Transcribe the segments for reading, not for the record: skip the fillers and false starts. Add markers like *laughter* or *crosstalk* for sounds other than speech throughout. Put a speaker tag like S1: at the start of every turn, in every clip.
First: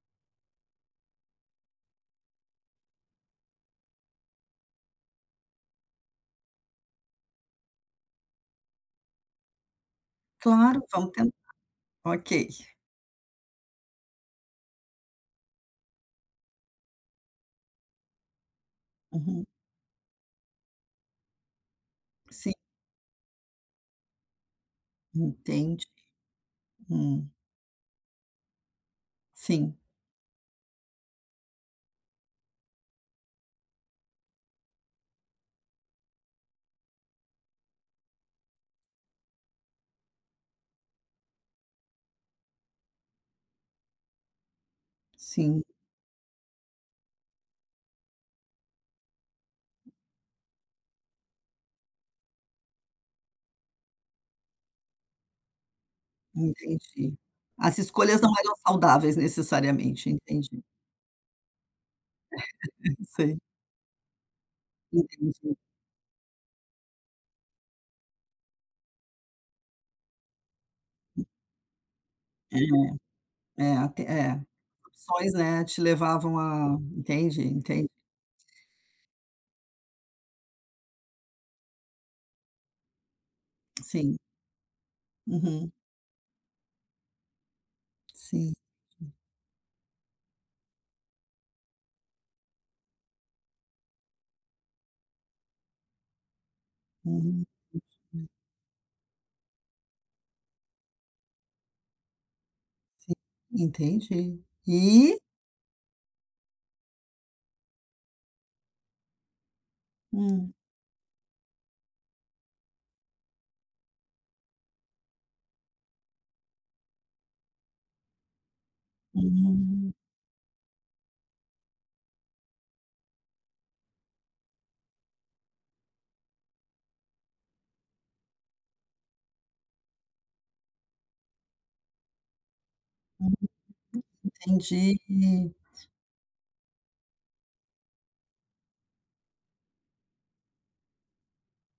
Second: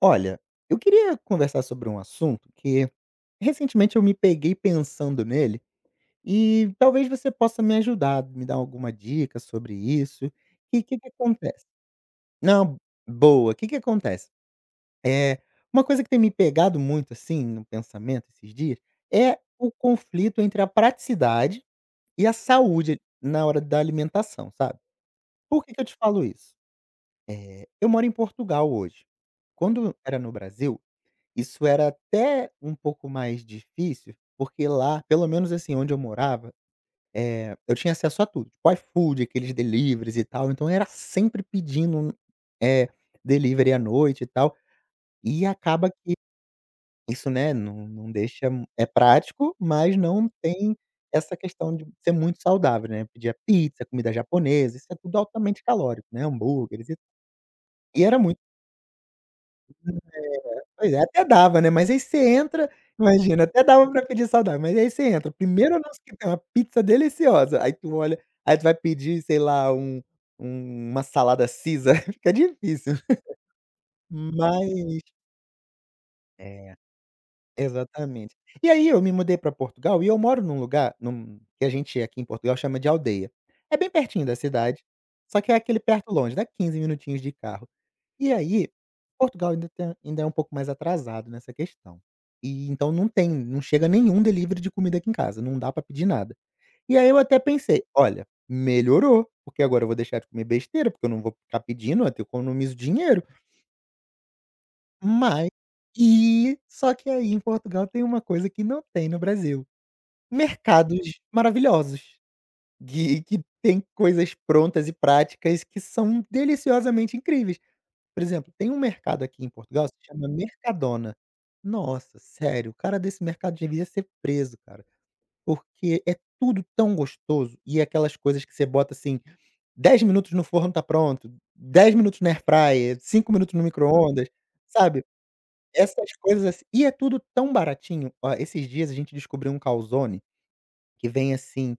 S1: Olha, eu queria conversar sobre um assunto que recentemente eu me peguei pensando nele e talvez você possa me ajudar, me dar alguma dica sobre isso. E
S2: Claro,
S1: o que que
S2: vamos tentar.
S1: acontece?
S2: Ok.
S1: Não, boa. O que que acontece? É uma coisa que tem me pegado muito, assim, no pensamento esses dias, é
S2: Uhum.
S1: o conflito entre a praticidade e a
S2: Sim,
S1: saúde na hora da alimentação, sabe. Por que que eu
S2: entendi.
S1: te falo isso?
S2: Hum.
S1: Eu moro em Portugal hoje.
S2: Sim,
S1: Quando era no Brasil isso era até um pouco mais difícil, porque lá, pelo menos assim, onde eu morava, eu tinha acesso a tudo, tipo iFood, aqueles deliveries e tal, então eu era sempre pedindo, eh, delivery à noite e tal, e
S2: sim,
S1: acaba que isso, né, não deixa é prático, mas não tem essa questão de ser muito saudável, né. Pedir a pizza, comida japonesa, isso é tudo altamente calórico, né, hambúrgueres
S2: entendi. As
S1: e era
S2: escolhas não
S1: muito.
S2: eram saudáveis necessariamente, entendi.
S1: Pois é, até dava, né, mas aí você entra,
S2: *laughs* Sei,
S1: imagina, até dava pra pedir saudável, mas aí você entra,
S2: entendi.
S1: primeiro anúncio que tem uma pizza deliciosa, aí tu olha, aí tu vai pedir, sei lá, uma salada Caesar, *laughs* fica difícil,
S2: É, é, até é.
S1: mas
S2: Opções, né, te levavam a entendi, entendi.
S1: exatamente. E aí eu me mudei pra Portugal e eu moro num lugar num que a gente aqui em Portugal chama de aldeia. É bem
S2: Sim.
S1: pertinho da cidade, só que é
S2: Uhum.
S1: aquele perto longe, dá 15 minutinhos de carro. E
S2: Sim.
S1: aí, Portugal ainda é um pouco mais atrasado nessa questão. E então não chega nenhum delivery de comida aqui em casa, não dá pra pedir nada. E aí eu até
S2: Uhum.
S1: pensei: "Olha, melhorou, porque agora eu vou deixar de comer besteira, porque eu não vou ficar pedindo, eu economizo
S2: Sim,
S1: dinheiro".
S2: entendi. E?
S1: Mas e só que aí em Portugal tem uma coisa que não tem no Brasil,
S2: Hum.
S1: mercados maravilhosos, que tem coisas prontas e práticas que são deliciosamente incríveis. Por exemplo, tem um mercado aqui em Portugal,
S2: Hum,
S1: se chama Mercadona. Nossa, sério, o cara desse mercado devia ser preso, cara, porque é tudo tão gostoso e aquelas coisas que você bota, assim, 10 minutos no forno tá pronto, 10 minutos na airfryer, 5 minutos no micro-ondas,
S2: entendi.
S1: sabe? Essas coisas assi e é tudo tão baratinho. Ó, esses dias a gente descobriu um calzone que vem assim,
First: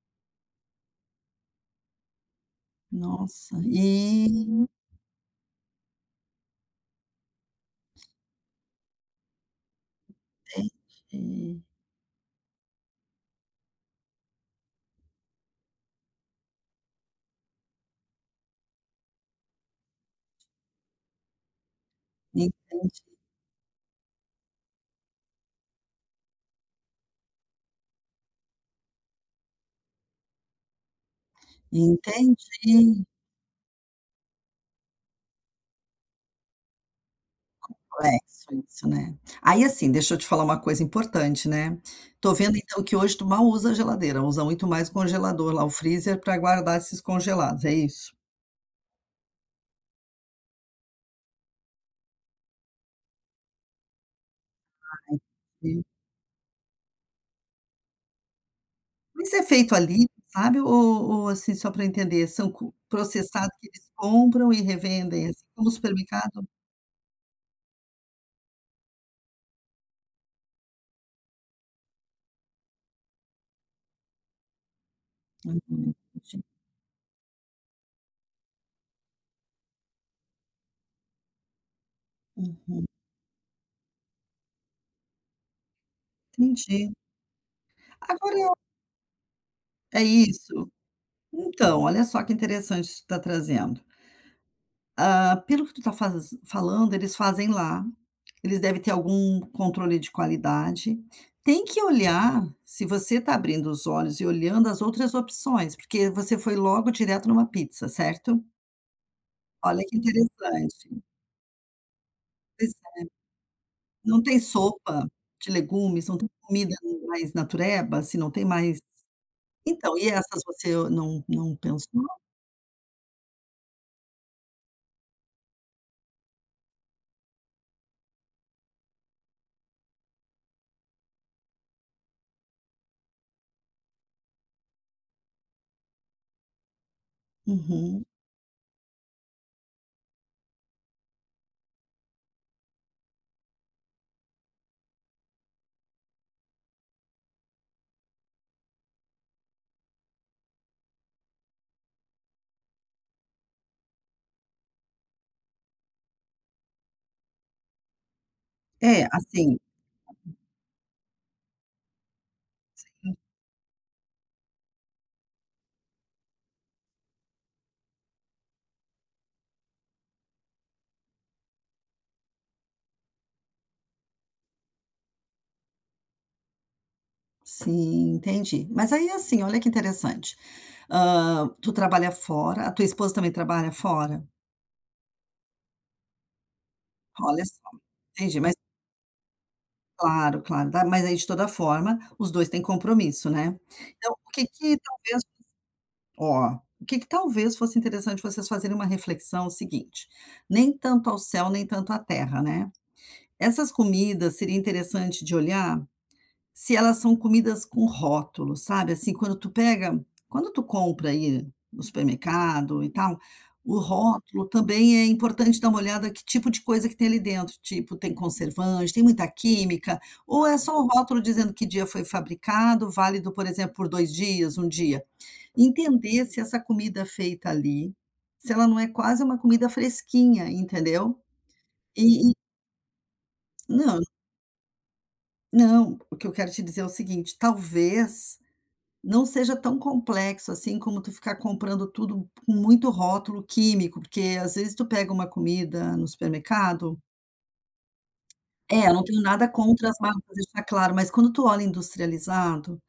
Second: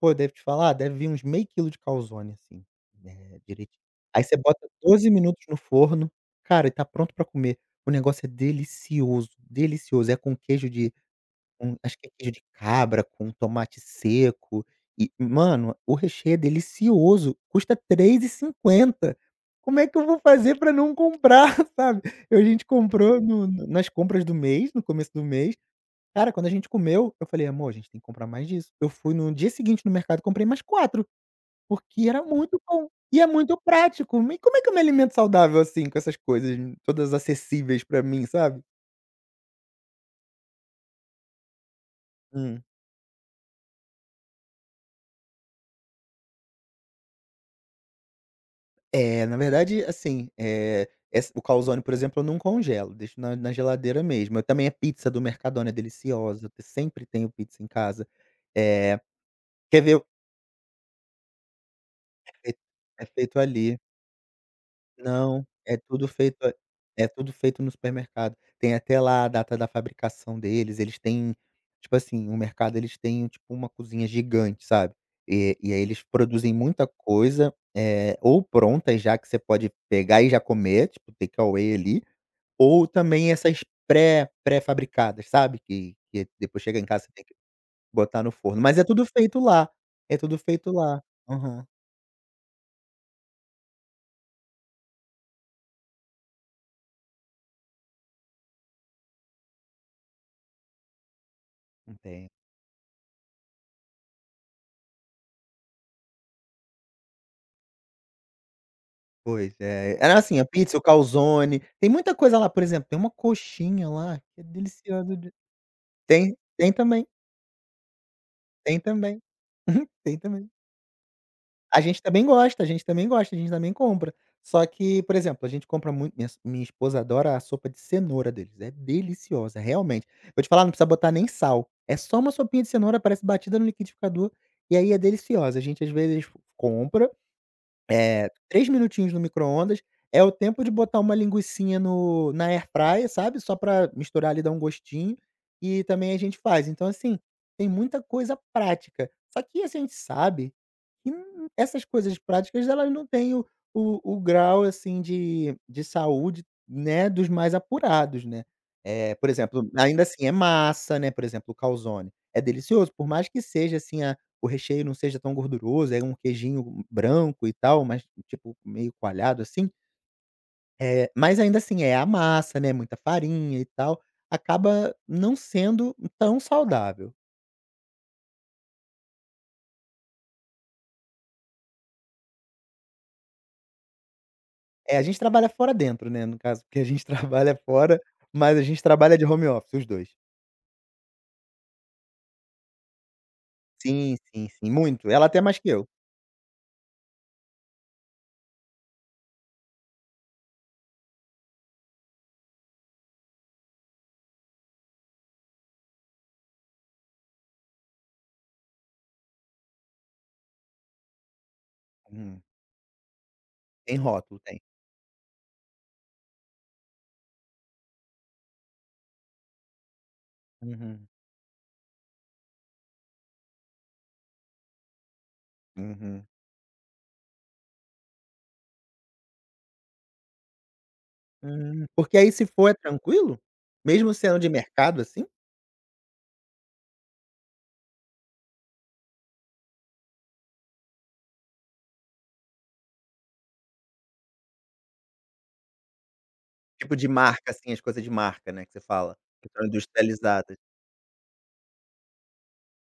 S1: pô, eu devo te falar, deve vir uns meio quilo de calzone, assim, né,
S2: Nossa,
S1: direitinho. Aí
S2: e
S1: você bota 12 minutos no forno, cara, e tá pronto pra comer. O negócio é delicioso, delicioso. É com queijo de,
S2: entendi.
S1: com acho que é queijo de cabra, com tomate seco e, mano, o recheio é delicioso, custa 3,50. Como é que eu vou fazer pra não comprar, *laughs* sabe? Eu a gente
S2: Entendi,
S1: comprou no no nas compras do mês, no começo do mês. Cara, quando a gente comeu, eu falei: "Amor, a gente tem que comprar mais disso". Eu fui no dia seguinte no mercado e comprei mais quatro, porque era muito bom
S2: entendi.
S1: e é muito prático. E como é que eu me alimento saudável assim, com essas coisas todas acessíveis pra mim,
S2: Complexo
S1: sabe?
S2: isso, né. Aí, assim, deixa eu te falar uma coisa importante, né. Tô vendo
S1: Hum.
S2: então que hoje tu mal usa a geladeira, usa muito mais o congelador lá, o freezer pra guardar esses congelados, é isso?
S1: É, na verdade, assim, essa o calzone, por exemplo, eu não congelo, deixo na geladeira mesmo. Eu também a pizza do Mercadona é
S2: Entendi.
S1: deliciosa, eu sempre tenho pizza em casa. Eh,
S2: Mas é feito
S1: quer ver o,
S2: ali, sabe, ou assim, só pra entender, são
S1: é
S2: co
S1: é feito
S2: processados que
S1: ali.
S2: eles compram e revendem, assim,
S1: Não,
S2: como
S1: é tudo feito
S2: supermercado?
S1: a é tudo feito no supermercado. Tem até lá a data da fabricação deles, eles têm, tipo assim, o mercado eles têm, tipo, uma cozinha gigante, sabe. E aí
S2: Uhum,
S1: eles
S2: entendi.
S1: produzem muita coisa, ou pronta já, que você pode pegar e já comer, tipo, take away ali, ou também essas pré-fabricadas, sabe, que depois chega em
S2: Entendi.
S1: casa você tem que botar no
S2: Agora eu
S1: forno, mas é tudo feito lá,
S2: é
S1: é tudo
S2: isso.
S1: feito lá. Aham.
S2: Então, olha só que interessante isso que tu tá trazendo. Ah, pelo que tu tá faz falando, eles fazem lá, eles devem ter algum controle de qualidade. Tem que
S1: Entendo.
S2: olhar, se você está abrindo os olhos e olhando as outras opções, porque você foi logo direto numa pizza, certo?
S1: Pois
S2: Olha que
S1: é. Era assim, a pizza, o
S2: interessante.
S1: calzone, tem muita coisa lá, por
S2: Pois
S1: exemplo, tem
S2: é.
S1: uma coxinha lá
S2: Não tem
S1: que é
S2: sopa
S1: deliciosa de,
S2: de legumes, não tem
S1: tem
S2: comida
S1: também,
S2: mais natureba, se não tem
S1: tem
S2: mais
S1: também. *laughs*
S2: então, e
S1: Tem
S2: essas
S1: também.
S2: você não
S1: A gente
S2: pensou?
S1: também gosta, a gente também gosta, a gente também compra. Só que, por exemplo, a gente compra muito, minha esposa adora a sopa de cenoura deles, é deliciosa, realmente. Vou te falar, não precisa botar nem sal, é só uma sopinha de cenoura, parece batida no liquidificador, e aí é deliciosa. A gente, às vezes, compra,
S2: Uhum.
S1: 3 minutinhos no micro-ondas, é o tempo de botar uma linguicinha no na air fryer, sabe, só pra misturar ali, dar um gostinho, e também a gente faz. Então, assim, tem muita coisa prática. Só que assim, a gente sabe e n essas coisas práticas elas não têm o o grau, assim, de saúde, né, dos mais apurados, né.
S2: É,
S1: Por
S2: assim.
S1: exemplo, ainda assim é massa, né, por exemplo, o calzone. É delicioso, por mais que seja, assim, a, o recheio não seja tão gorduroso, é um queijinho branco e tal, mas tipo meio coalhado, assim, mas ainda assim é a massa, né, muita farinha e tal, acaba não sendo tão saudável.
S2: Sim, entendi. Mas aí, assim, olha que interessante, hã, tu trabalha fora, a tua esposa também trabalha fora?
S1: É, a gente trabalha fora dentro, né, no caso, porque a gente *laughs*
S2: Olha
S1: trabalha
S2: só,
S1: fora,
S2: entendi, mas
S1: mas a gente trabalha de home office, os dois.
S2: claro, claro, dá, mas aí de toda forma, os 2 têm compromisso, né. Então
S1: Sim,
S2: o que
S1: sim, sim,
S2: que
S1: muito.
S2: talvez,
S1: Ela até mais que eu.
S2: ó, o que que talvez fosse interessante vocês fazerem uma reflexão é o seguinte: "Nem tanto ao céu, nem tanto à terra", né. Essas comidas seria interessante de olhar se elas são comidas com rótulo, sabe, assim, quando tu pega, quando tu compra aí no
S1: Uhum.
S2: supermercado e tal, o
S1: Tem rótulo,
S2: rótulo
S1: tem.
S2: também é importante dar uma olhada que tipo de coisa que tem ali dentro, tipo, tem conservante, tem muita química, ou é só o
S1: Uhum,
S2: rótulo dizendo que dia foi fabricado, válido, por exemplo, por 2 dias, um dia. Entender
S1: uhum.
S2: se essa comida feita ali, se ela não é quase uma comida fresquinha, entendeu?
S1: Porque
S2: E
S1: aí
S2: e
S1: se for é tranquilo?
S2: não,
S1: Mesmo sendo de mercado, assim?
S2: não, o que eu quero te dizer é o seguinte, talvez não seja tão complexo, assim, como tu ficar comprando tudo com muito rótulo químico, porque às vezes tu pega uma comida no supermercado.
S1: Tipo de marca, assim, as coisas de marca, né, que você
S2: É, eu não
S1: fala,
S2: tenho nada
S1: que são
S2: contra as marcas,
S1: industrializadas.
S2: deixar claro, mas quando tu olha industrializado,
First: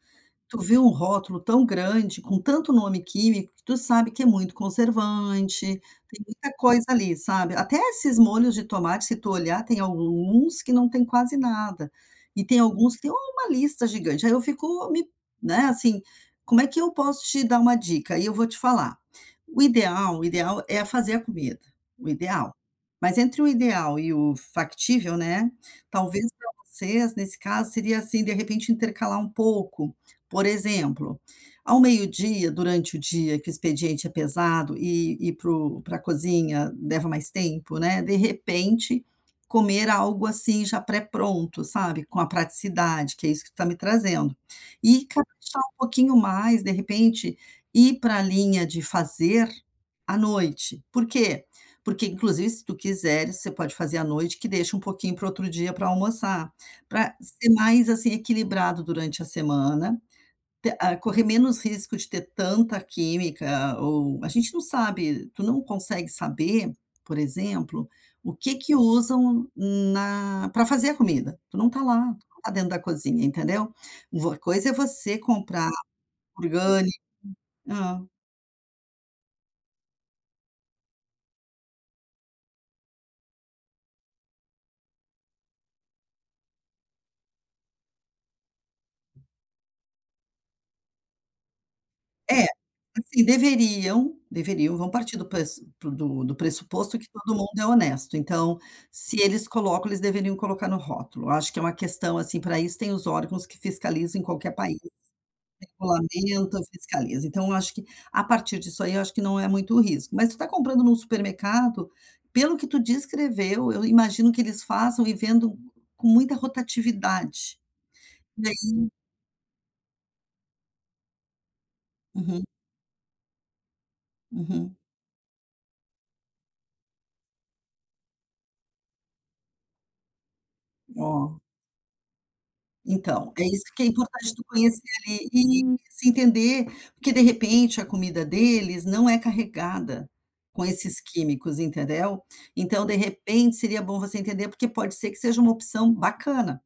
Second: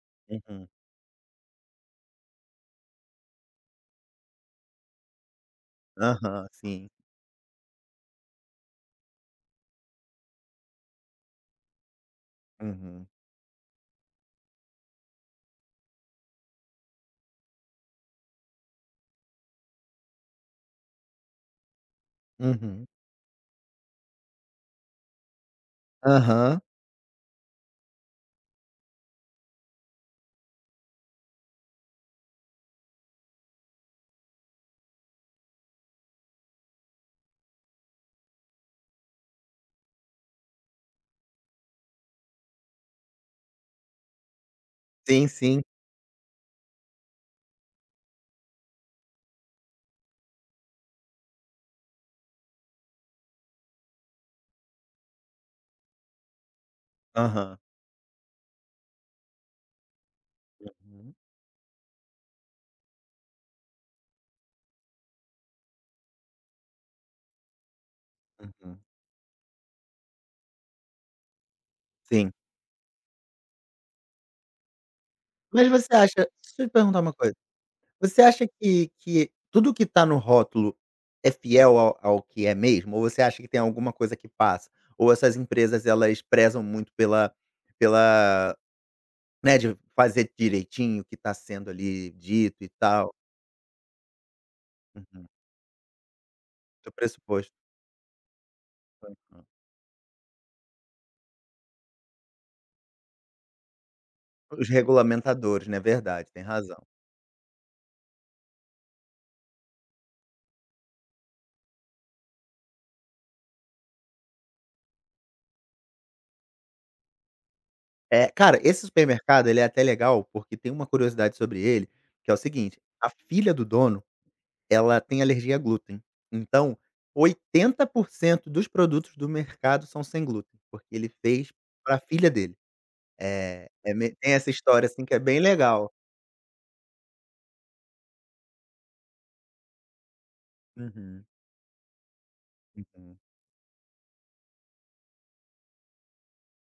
S2: tu
S1: Uhum.
S2: vê um rótulo tão grande, com tanto nome químico, que tu sabe que é muito conservante, tem
S1: Aham,
S2: muita coisa
S1: sim.
S2: ali, sabe. Até esses molhos de tomate, se tu olhar, tem alguns que não tem quase nada, e tem alguns que
S1: Uhum.
S2: tem uma lista gigante. Aí eu fico me, né, assim, como é que eu posso te dar uma dica? Aí eu vou te falar. O ideal é fazer a comida, o ideal.
S1: Uhum.
S2: Mas entre o ideal e o factível, né, talvez para
S1: Aham.
S2: vocês, nesse caso, seria, assim, de repente intercalar um pouco. Por exemplo, ao meio-dia, durante o dia que o expediente é pesado e ir para cozinha leva mais tempo, né, de repente, comer algo, assim, já pré-pronto, sabe, com a praticidade, que é isso que tu tá me trazendo. E
S1: Sim,
S2: caprichar
S1: sim.
S2: um pouquinho mais, de repente, ir para a linha de fazer à noite. Por quê? Porque, inclusive, se tu quiseres, você pode fazer à noite, que deixa um pouquinho para outro dia para almoçar, para ser
S1: Aham.
S2: mais, assim, equilibrado durante a semana, te
S1: Uhum.
S2: correr menos risco de ter tanta química, ou a gente não sabe, tu não consegue saber, por exemplo, o que que
S1: Uhum.
S2: usam na, para fazer a comida, tu não tá lá, tu
S1: Sim.
S2: não tá dentro da cozinha, entendeu. Uma coisa é você
S1: Mas
S2: comprar
S1: você acha, deixa eu te
S2: orgânico.
S1: perguntar uma coisa.
S2: Hã.
S1: Você acha que tudo que está no rótulo é fiel ao que é mesmo? Ou você acha que tem alguma coisa que passa? Ou essas empresas elas prezam muito pela pela, né, de fazer direitinho o que está sendo ali
S2: É,
S1: dito e tal?
S2: assim, deveriam, vão partir do
S1: Uhum.
S2: pres do
S1: Do
S2: pressuposto que todo mundo
S1: pressuposto.
S2: é honesto, então, se
S1: Aham.
S2: eles colocam, eles deveriam colocar no rótulo. Eu acho que é uma questão, assim, para isso tem os órgãos que fiscalizam em qualquer
S1: Os
S2: país.
S1: regulamentadores, né, verdade, tem
S2: Regulamenta,
S1: razão.
S2: fiscaliza. Então eu acho que, a partir disso aí, eu acho que não é muito risco. Mas tu está comprando num supermercado, pelo que tu descreveu, eu imagino que eles façam e vendam com muita rotatividade.
S1: É,
S2: E
S1: cara,
S2: aí,
S1: esse supermercado ele é até legal, porque tem uma curiosidade sobre ele, que é o
S2: uhum,
S1: seguinte, a filha do dono,
S2: uhum.
S1: ela tem alergia a glúten. Então, 80% dos produtos do mercado são sem glúten, porque ele
S2: Ó,
S1: fez pra filha dele.
S2: então, é isso
S1: É
S2: que é
S1: é me
S2: importante
S1: tem
S2: tu
S1: essa
S2: conhecer
S1: história, assim, que é
S2: ali
S1: bem
S2: e
S1: legal.
S2: se entender, porque de repente a comida deles não é carregada com esses
S1: Uhum,
S2: químicos, entendeu? Então, de
S1: uhum.
S2: repente, seria bom você entender, porque pode ser que seja uma opção bacana,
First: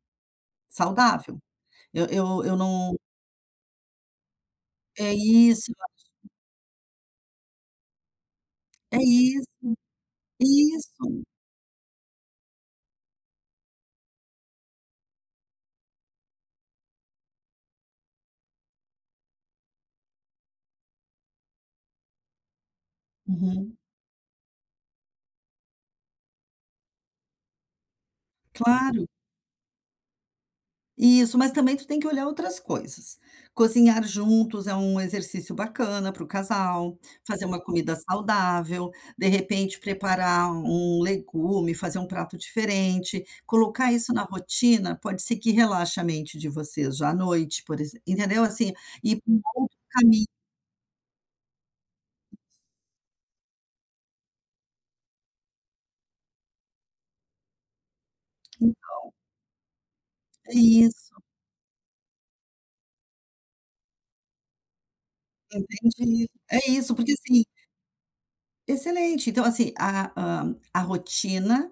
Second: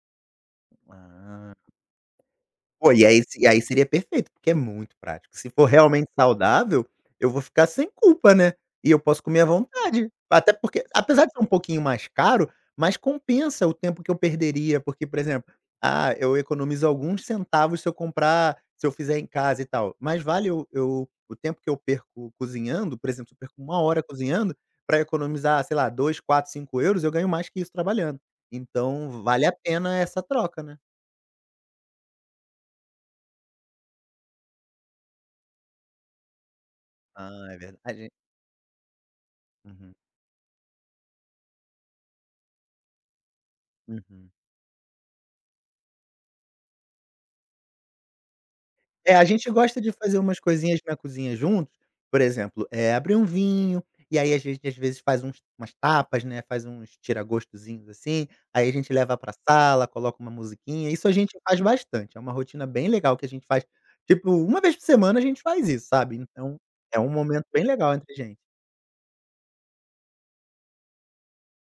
S2: saudável.
S1: Ah.
S2: Eu
S1: Pô,
S2: não
S1: e aí se e aí seria perfeito, porque é muito
S2: é
S1: prático. Se for
S2: isso,
S1: realmente saudável, eu vou ficar sem culpa, né, e
S2: é
S1: eu posso comer à
S2: isso,
S1: vontade. Até porque
S2: isso.
S1: apesar de ser um pouquinho mais caro, mas compensa o tempo que eu perderia, porque, por exemplo, ah, eu economizo alguns centavos se eu fizer em casa e tal, mas vale eu o tempo que eu perco cozinhando, por exemplo, se eu perco
S2: Uhum.
S1: uma hora cozinhando, para economizar, sei lá, 2, 4, 5 euros, eu ganho mais que isso trabalhando.
S2: Claro,
S1: Então vale a pena essa troca, né.
S2: isso, mas também tu tem que olhar outras coisas. Cozinhar juntos é um exercício bacana para o casal, fazer
S1: Ah, é
S2: uma comida
S1: verdade.
S2: saudável, de repente
S1: Uhum.
S2: preparar um legume, fazer um prato diferente, colocar isso na
S1: Uhum.
S2: rotina, pode ser que relaxe a mente de vocês já à noite, por exemplo, entendeu? Assim,
S1: É,
S2: ir
S1: a
S2: para um
S1: gente
S2: outro
S1: gosta de fazer
S2: caminho.
S1: umas coisinhas na cozinha juntos, por exemplo, abrir um vinho, e aí a gente às vezes faz uns umas tapas, né, faz uns tiragostozinhos, assim, aí a gente leva pra sala, coloca uma
S2: É
S1: musiquinha, isso a
S2: isso,
S1: gente faz bastante, é uma rotina bem legal que a gente faz, tipo, uma vez por semana a gente faz isso, sabe,
S2: entendi.
S1: então
S2: É isso,
S1: é um
S2: porque assim,
S1: momento bem legal entre a gente.
S2: excelente. Então, assim, a rotina,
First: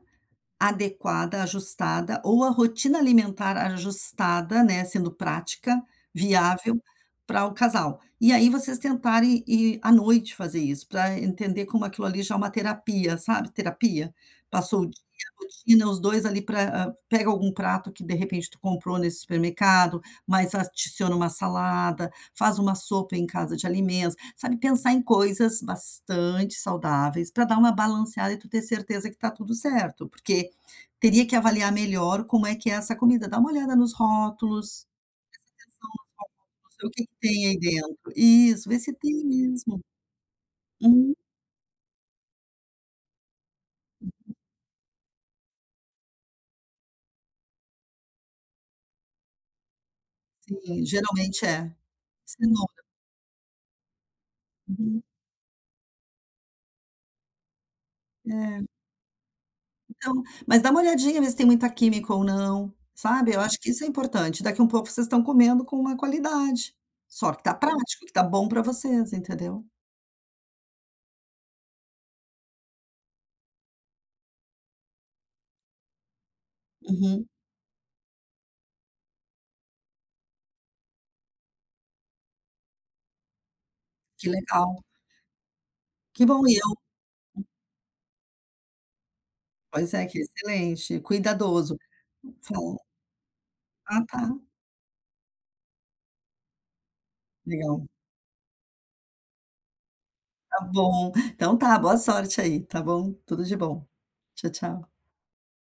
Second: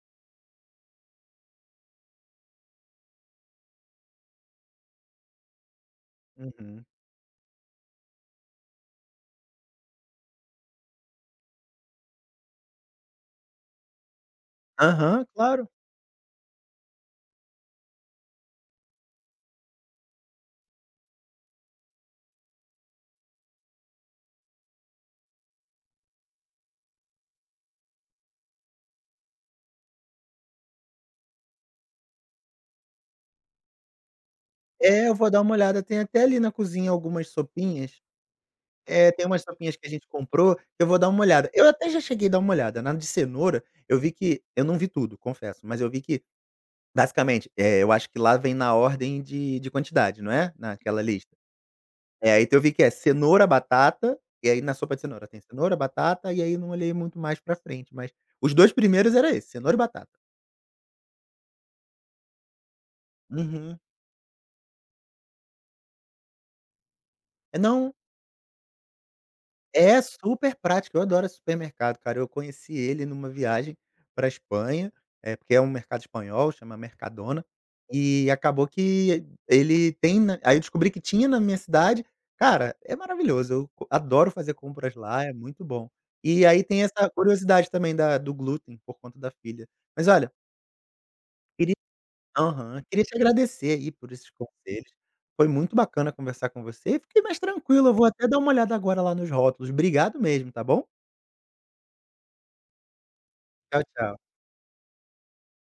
S2: adequada, ajustada, ou a rotina alimentar ajustada, né, sendo prática, viável
S1: Uhum.
S2: para o casal. E aí vocês tentarem ir à noite fazer isso, para entender como aquilo ali já é uma terapia, sabe, terapia. Passou o dia,
S1: Aham,
S2: a
S1: claro.
S2: rotina, os 2 ali para pega algum prato que de repente tu comprou nesse supermercado, mas adiciona uma salada, faz uma sopa em casa de alimentos, sabe, pensar em coisas bastante saudáveis para dar uma balanceada e tu ter certeza que está tudo certo, porque teria que avaliar melhor como é que é essa comida, dá uma olhada nos rótulos,
S1: É, eu vou dar uma olhada, tem até ali na
S2: o
S1: cozinha
S2: que que
S1: algumas
S2: tem aí
S1: sopinhas.
S2: dentro. Isso, vê se
S1: É,
S2: tem
S1: tem umas sopinhas
S2: mesmo.
S1: que a gente comprou, eu vou dar
S2: Hum,
S1: uma olhada. Eu até já cheguei a dar uma olhada, na de cenoura, eu vi que eu não vi tudo, confesso, mas eu vi que basicamente, eu acho que lá vem na ordem de quantidade, não é?
S2: sim,
S1: Naquela lista.
S2: geralmente é.
S1: É, aí então eu vi
S2: Cenoura.
S1: que é cenoura, batata, e aí na sopa de
S2: Uhum.
S1: cenoura tem cenoura, batata, e aí não olhei muito mais pra frente, mas os
S2: É,
S1: 2 primeiros era esse, cenoura e batata.
S2: então mas dá uma olhadinha, ver se tem muita química ou não, sabe, eu acho que
S1: Uhum.
S2: isso é importante, daqui um pouco vocês estão comendo com uma qualidade, só que tá
S1: É não
S2: prático, que tá bom para vocês, entendeu.
S1: é super prático, eu adoro esse supermercado, cara. Eu conheci ele numa viagem para Espanha, é porque é um mercado espanhol, chama
S2: Uhum,
S1: Mercadona, e acabou que ele tem na, aí eu descobri que tinha na minha cidade. Cara, é maravilhoso, eu co
S2: que
S1: adoro fazer
S2: legal.
S1: compras lá, é muito bom.
S2: Que
S1: E
S2: bom, e
S1: aí
S2: eu
S1: tem essa curiosidade também da do glúten, por conta da filha.
S2: pois é,
S1: Mas
S2: que
S1: olha,
S2: excelente,
S1: queria,
S2: cuidadoso. Fala.
S1: aham, queria te agradecer aí
S2: Ah
S1: por
S2: tá,
S1: esses conselhos. Foi muito bacana conversar com você, fiquei mais
S2: legal.
S1: tranquilo, eu vou até dar uma olhada agora lá nos rótulos. Obrigado mesmo,
S2: Tá
S1: tá bom?
S2: bom. Então tá, boa sorte aí, tá bom? Tudo de
S1: Tchau,
S2: bom.
S1: tchau.
S2: Tchau, tchau.